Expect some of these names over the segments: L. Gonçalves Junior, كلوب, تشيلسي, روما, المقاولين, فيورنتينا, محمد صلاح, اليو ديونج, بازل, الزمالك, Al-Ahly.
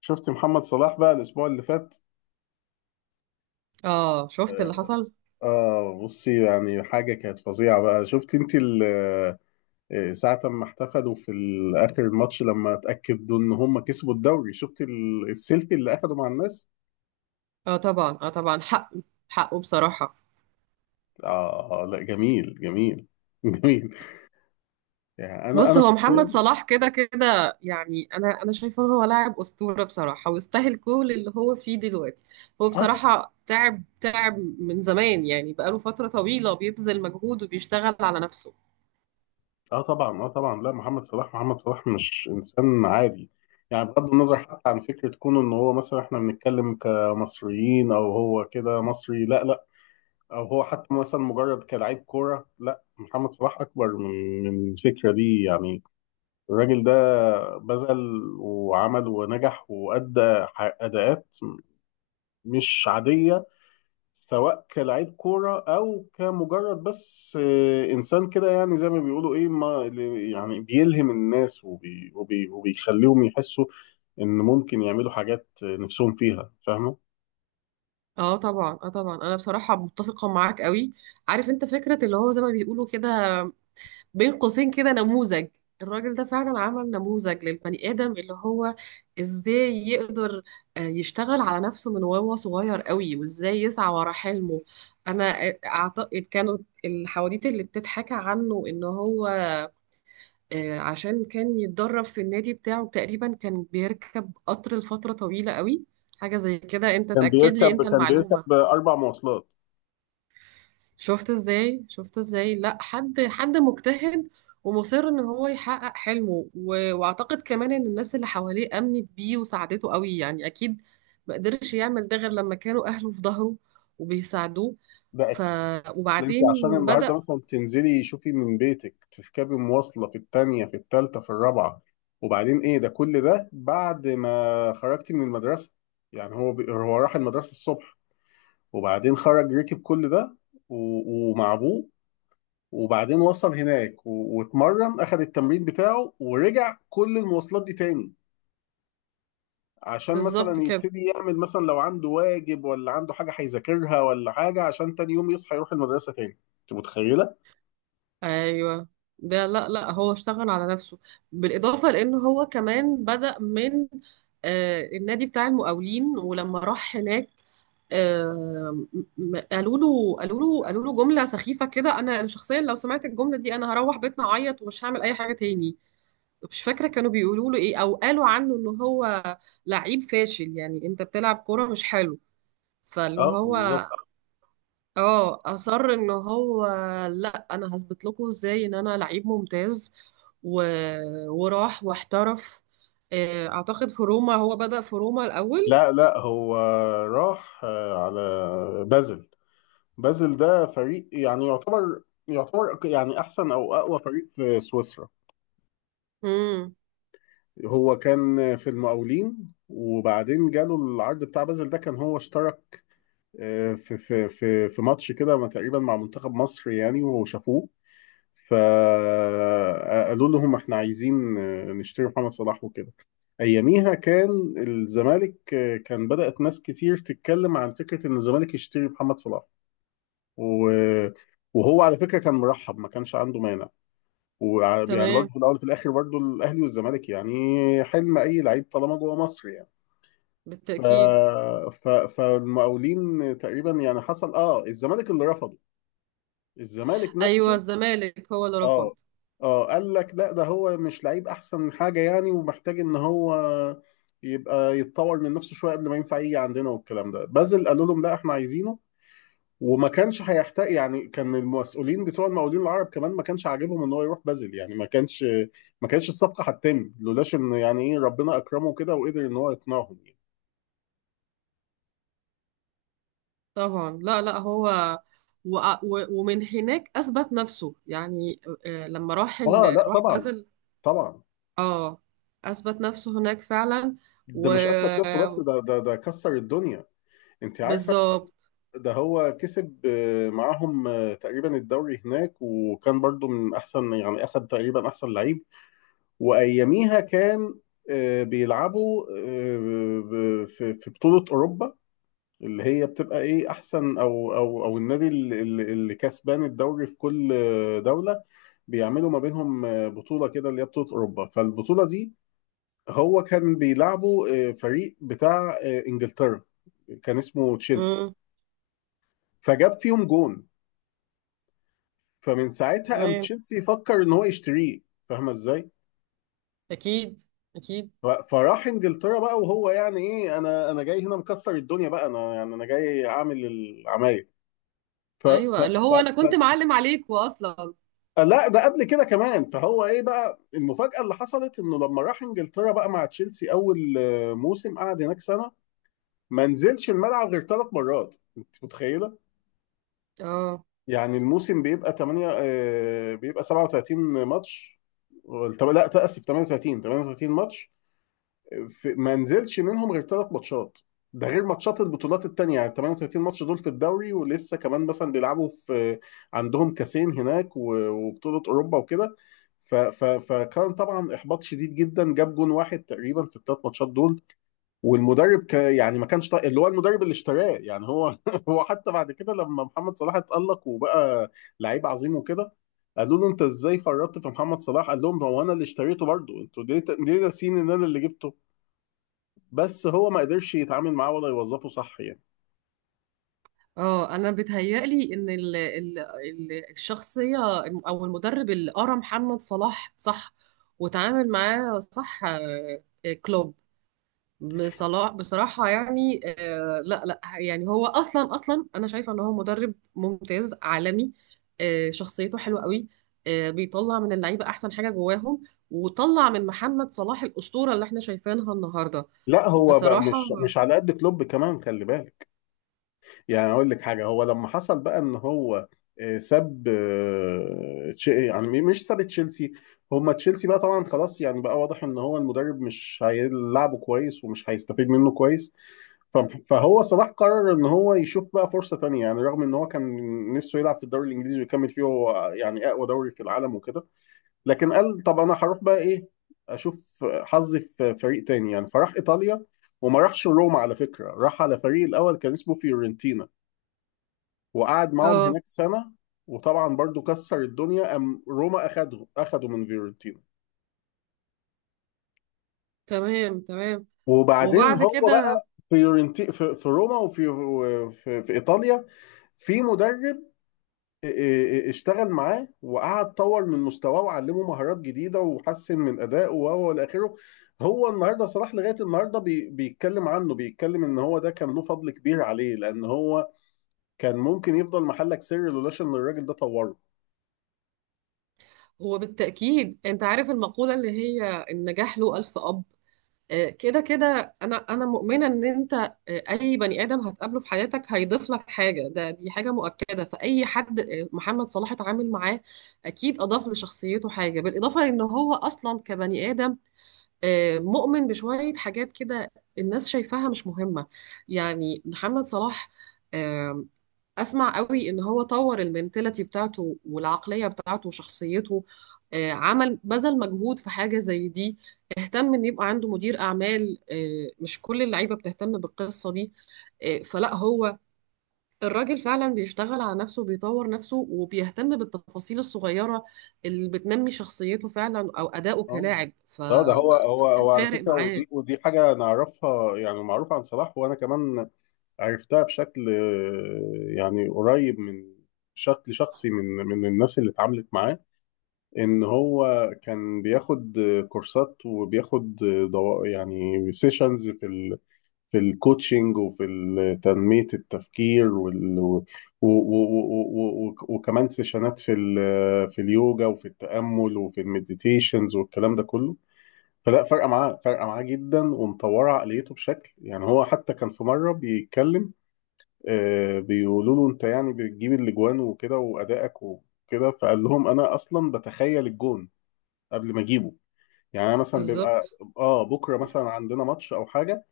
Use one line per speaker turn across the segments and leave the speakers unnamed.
شفت محمد صلاح بقى الاسبوع اللي فات.
اه، شفت اللي حصل.
اه، بصي، يعني حاجه كانت فظيعه بقى. شفت انت ساعه ما احتفلوا في اخر الماتش لما اتاكدوا ان هم كسبوا الدوري؟ شفت السيلفي اللي اخده مع الناس؟
اه طبعا، اه طبعا، حقه. حقه بصراحة.
اه لا، جميل جميل جميل. يعني انا
بص،
انا
هو محمد
شخصيا.
صلاح كده كده، يعني انا شايفه إن هو لاعب اسطورة بصراحة، ويستاهل كل اللي هو فيه دلوقتي. هو
اه طب-
بصراحة تعب تعب من زمان، يعني بقاله فترة طويلة بيبذل مجهود وبيشتغل على نفسه.
اه طبعا، اه طبعا، لا، محمد صلاح مش انسان عادي. يعني بغض النظر حتى عن فكره كونه ان هو مثلا احنا بنتكلم كمصريين او هو كده مصري، لا لا، او هو حتى مثلا مجرد كلاعب كوره، لا، محمد صلاح اكبر من الفكره دي يعني. الراجل ده بذل وعمل ونجح وادى اداءات مش عاديه، سواء كلاعب كوره او كمجرد بس انسان كده، يعني زي ما بيقولوا ايه، ما اللي- يعني بيلهم الناس وبيخليهم يحسوا ان ممكن يعملوا حاجات نفسهم فيها، فاهمه.
اه طبعا، اه طبعا، انا بصراحة متفقة معاك قوي. عارف انت فكرة اللي هو زي ما بيقولوا كده، بين قوسين كده، نموذج. الراجل ده فعلا عمل نموذج للبني آدم، اللي هو ازاي يقدر يشتغل على نفسه من وهو صغير قوي، وازاي يسعى ورا حلمه. انا اعتقد كانوا الحواديت اللي بتتحكى عنه ان هو عشان كان يتدرب في النادي بتاعه، تقريبا كان بيركب قطر لفترة طويلة قوي. حاجة زي كده، انت تأكد لي انت
كان بيركب
المعلومة.
اربع مواصلات.
شفت ازاي، شفت ازاي، لا، حد مجتهد، ومصر ان هو يحقق حلمه، واعتقد كمان ان الناس اللي حواليه امنت بيه وساعدته قوي، يعني اكيد ما قدرش يعمل ده غير لما كانوا اهله في ظهره وبيساعدوه.
ده
ف...
اصل انت
وبعدين
عشان النهارده
بدأ.
مثلا تنزلي شوفي من بيتك، تركبي مواصله في التانية في التالتة في الرابعه، وبعدين ايه ده، كل ده بعد ما خرجتي من المدرسه. يعني هو هو راح المدرسه الصبح، وبعدين خرج ركب كل ده، و... ومع ابوه، وبعدين وصل هناك واتمرن، اخذ التمرين بتاعه، ورجع كل المواصلات دي تاني، عشان
بالظبط
مثلا
كده.
يبتدي يعمل، مثلا لو عنده واجب ولا عنده حاجه هيذاكرها ولا حاجه، عشان تاني يوم يصحى يروح المدرسه تاني. انت متخيله؟
ايوه. ده لا، لا هو اشتغل على نفسه، بالاضافه لان هو كمان بدأ من النادي بتاع المقاولين. ولما راح هناك آه، قالوا له جمله سخيفه كده، انا شخصيا لو سمعت الجمله دي انا هروح بيتنا اعيط ومش هعمل اي حاجه تاني. مش فاكره كانوا بيقولوا له ايه، او قالوا عنه ان هو لعيب فاشل، يعني انت بتلعب كوره مش حلو. فاللي
اه
هو
بالظبط.
اه اصر ان هو، لا انا هثبت لكم ازاي ان انا لعيب ممتاز. و... وراح واحترف. اعتقد في روما، هو بدأ في روما الاول.
لا لا، هو راح على بازل. بازل ده فريق، يعني يعتبر يعني احسن او اقوى فريق في سويسرا.
امم،
هو كان في المقاولين، وبعدين جاله العرض بتاع بازل. ده كان هو اشترك في ماتش كده ما تقريبا مع منتخب مصر يعني، وشافوه، فقالوا لهم احنا عايزين نشتري محمد صلاح وكده. اياميها كان الزمالك، كان بدأت ناس كتير تتكلم عن فكرة ان الزمالك يشتري محمد صلاح، و... وهو على فكرة كان مرحب، ما كانش عنده مانع. ويعني برضه
تمام،
في الاول وفي الاخر برضه الاهلي والزمالك يعني حلم اي لعيب طالما جوه مصر يعني. ف...
بالتأكيد.
فالمقاولين تقريبا، يعني حصل اه الزمالك اللي رفضه. الزمالك
ايوه،
نفسه.
الزمالك هو اللي رفض.
اه اه. قال لك لا، ده هو مش لعيب احسن حاجه يعني، ومحتاج ان هو يبقى يتطور من نفسه شويه قبل ما ينفع يجي عندنا والكلام ده. بازل قالوا لهم لا احنا عايزينه. وما كانش هيحتاج، يعني كان المسؤولين بتوع المقاولين العرب كمان ما كانش عاجبهم ان هو يروح بازل يعني. ما كانش الصفقه هتتم لولاش ان يعني ايه ربنا اكرمه كده وقدر ان هو يقنعهم يعني.
طبعا. لا، لا هو، ومن هناك اثبت نفسه، يعني لما راح
اه لا
راح
طبعا،
بازل.
طبعا.
اه، اثبت نفسه هناك فعلا.
ده مش اثبت نفسه بس، ده كسر الدنيا، انت عارفه.
وبالظبط.
ده هو كسب معاهم تقريبا الدوري هناك، وكان برضو من احسن يعني، اخد تقريبا احسن لعيب. واياميها كان بيلعبوا في بطولة اوروبا، اللي هي بتبقى ايه، احسن او النادي اللي كسبان الدوري في كل دولة، بيعملوا ما بينهم بطولة كده، اللي هي بطولة اوروبا. فالبطولة دي هو كان بيلعبوا فريق بتاع انجلترا كان اسمه تشيلسي.
امم،
فجاب فيهم جون. فمن ساعتها قام
تمام،
تشيلسي فكر ان هو يشتريه. فاهمه ازاي.
اكيد، اكيد.
فراح انجلترا بقى، وهو يعني ايه، انا جاي هنا مكسر الدنيا بقى، انا يعني انا جاي اعمل العمايل. ف... ف...
ايوه، اللي
ف...
هو انا
ف...
كنت معلم عليكوا اصلا.
لا، ده قبل كده كمان. فهو ايه بقى المفاجأة اللي حصلت؟ انه لما راح انجلترا بقى مع تشيلسي، اول موسم قعد هناك سنة ما نزلش الملعب غير ثلاث مرات. انت متخيلة؟
اه،
يعني الموسم بيبقى 8 بيبقى 37 ماتش، لا تأسف، 38، ماتش، في ما نزلش منهم غير ثلاث ماتشات. ده غير ماتشات البطولات التانية، يعني 38 ماتش دول في الدوري، ولسه كمان مثلا بيلعبوا في، عندهم كاسين هناك وبطولة أوروبا وكده. فكان طبعا إحباط شديد جدا. جاب جون واحد تقريبا في الثلاث ماتشات دول. والمدرب يعني ما كانش طايق اللي هو، المدرب اللي اشتراه يعني، هو هو حتى بعد كده لما محمد صلاح اتألق وبقى لعيب عظيم وكده، قالوا له انت ازاي فرطت في محمد صلاح؟ قال لهم هو انا اللي اشتريته برضه، انتوا ليه ناسين ان انا اللي جبته، بس هو ما قدرش يتعامل معاه ولا يوظفه صح يعني.
اه، انا بيتهيألي ان ال ال ال الشخصيه، او المدرب اللي قرا محمد صلاح صح، وتعامل معاه صح، كلوب. بصلاح بصراحة، يعني لا، لا، يعني هو أصلا أنا شايفة إن هو مدرب ممتاز عالمي. شخصيته حلوة قوي. بيطلع من اللعيبة أحسن حاجة جواهم، وطلع من محمد صلاح الأسطورة اللي احنا شايفينها النهاردة
لا هو بقى
بصراحة.
مش على قد كلوب كمان، خلي بالك. يعني اقول لك حاجه، هو لما حصل بقى ان هو ساب يعني مش ساب تشيلسي، هما تشيلسي بقى طبعا خلاص، يعني بقى واضح ان هو المدرب مش هيلعبه كويس ومش هيستفيد منه كويس. ف- فهو صلاح قرر ان هو يشوف بقى فرصه تانية يعني، رغم ان هو كان نفسه يلعب في الدوري الانجليزي ويكمل فيه هو، يعني اقوى دوري في العالم وكده، لكن قال طب انا هروح بقى ايه اشوف حظي في فريق تاني يعني. فراح ايطاليا، وما راحش روما على فكره، راح على فريق الاول كان اسمه فيورنتينا، وقعد معاهم
اه،
هناك سنه، وطبعا برضو كسر الدنيا، ام روما اخده من فيورنتينا.
تمام، تمام.
وبعدين
وبعد
هو
كده
بقى فيورنتي في روما، وفي في ايطاليا في مدرب اشتغل معاه، وقعد طور من مستواه وعلمه مهارات جديده وحسن من ادائه، وهو الى اخره. هو النهارده صلاح لغايه النهارده بيتكلم عنه، بيتكلم ان هو ده كان له فضل كبير عليه، لان هو كان ممكن يفضل محلك سر لولاش ان الراجل ده طوره.
هو بالتأكيد. أنت عارف المقولة اللي هي النجاح له 1000 أب. كده كده، انا مؤمنه ان انت، اي بني ادم هتقابله في حياتك هيضيف لك حاجه، ده دي حاجه مؤكده، فاي حد محمد صلاح اتعامل معاه اكيد اضاف لشخصيته حاجه، بالاضافه ان هو اصلا كبني ادم مؤمن بشويه حاجات كده الناس شايفاها مش مهمه. يعني محمد صلاح آه، اسمع قوي ان هو طور المنتاليتي بتاعته والعقليه بتاعته وشخصيته. عمل بذل مجهود في حاجه زي دي. اهتم ان يبقى عنده مدير اعمال، مش كل اللعيبه بتهتم بالقصه دي. فلا هو، الراجل فعلا بيشتغل على نفسه، بيطور نفسه وبيهتم بالتفاصيل الصغيره اللي بتنمي شخصيته فعلا، او اداؤه
اه
كلاعب.
اه. ده هو
فده
على
فارق
فكره،
معاه.
ودي حاجه نعرفها يعني، معروفه عن صلاح، وانا كمان عرفتها بشكل يعني قريب من، بشكل شخصي من الناس اللي اتعاملت معاه، ان هو كان بياخد كورسات، وبياخد يعني سيشنز في في الكوتشنج، وفي تنمية التفكير وال... و... و... و... وكمان سيشنات في في اليوجا وفي التأمل وفي المديتيشنز والكلام ده كله. فلا، فارقة معاه، فارقة معاه جدا ومطورة عقليته بشكل، يعني هو حتى كان في مرة بيتكلم، بيقولوا له انت يعني بتجيب الاجوان وكده وأدائك وكده، فقال لهم انا اصلا بتخيل الجون قبل ما اجيبه. يعني انا مثلا بيبقى
بالظبط.
اه بكره مثلا عندنا ماتش او حاجه،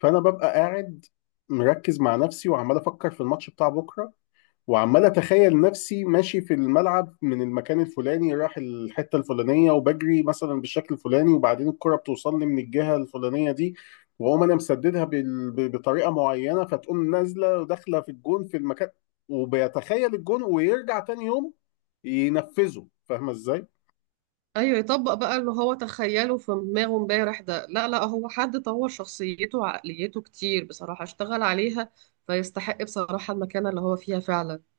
فانا ببقى قاعد مركز مع نفسي، وعمال افكر في الماتش بتاع بكره، وعمال اتخيل نفسي ماشي في الملعب من المكان الفلاني رايح الحته الفلانيه، وبجري مثلا بالشكل الفلاني، وبعدين الكره بتوصل لي من الجهه الفلانيه دي، واقوم انا مسددها بطريقه معينه، فتقوم نازله وداخله في الجون في المكان. وبيتخيل الجون ويرجع تاني يوم ينفذه، فاهمه ازاي؟
ايوه، يطبق بقى اللي هو تخيله في دماغه امبارح. ده لا، لا هو حد طور شخصيته وعقليته كتير بصراحة، اشتغل عليها فيستحق بصراحة المكانة اللي هو فيها فعلا.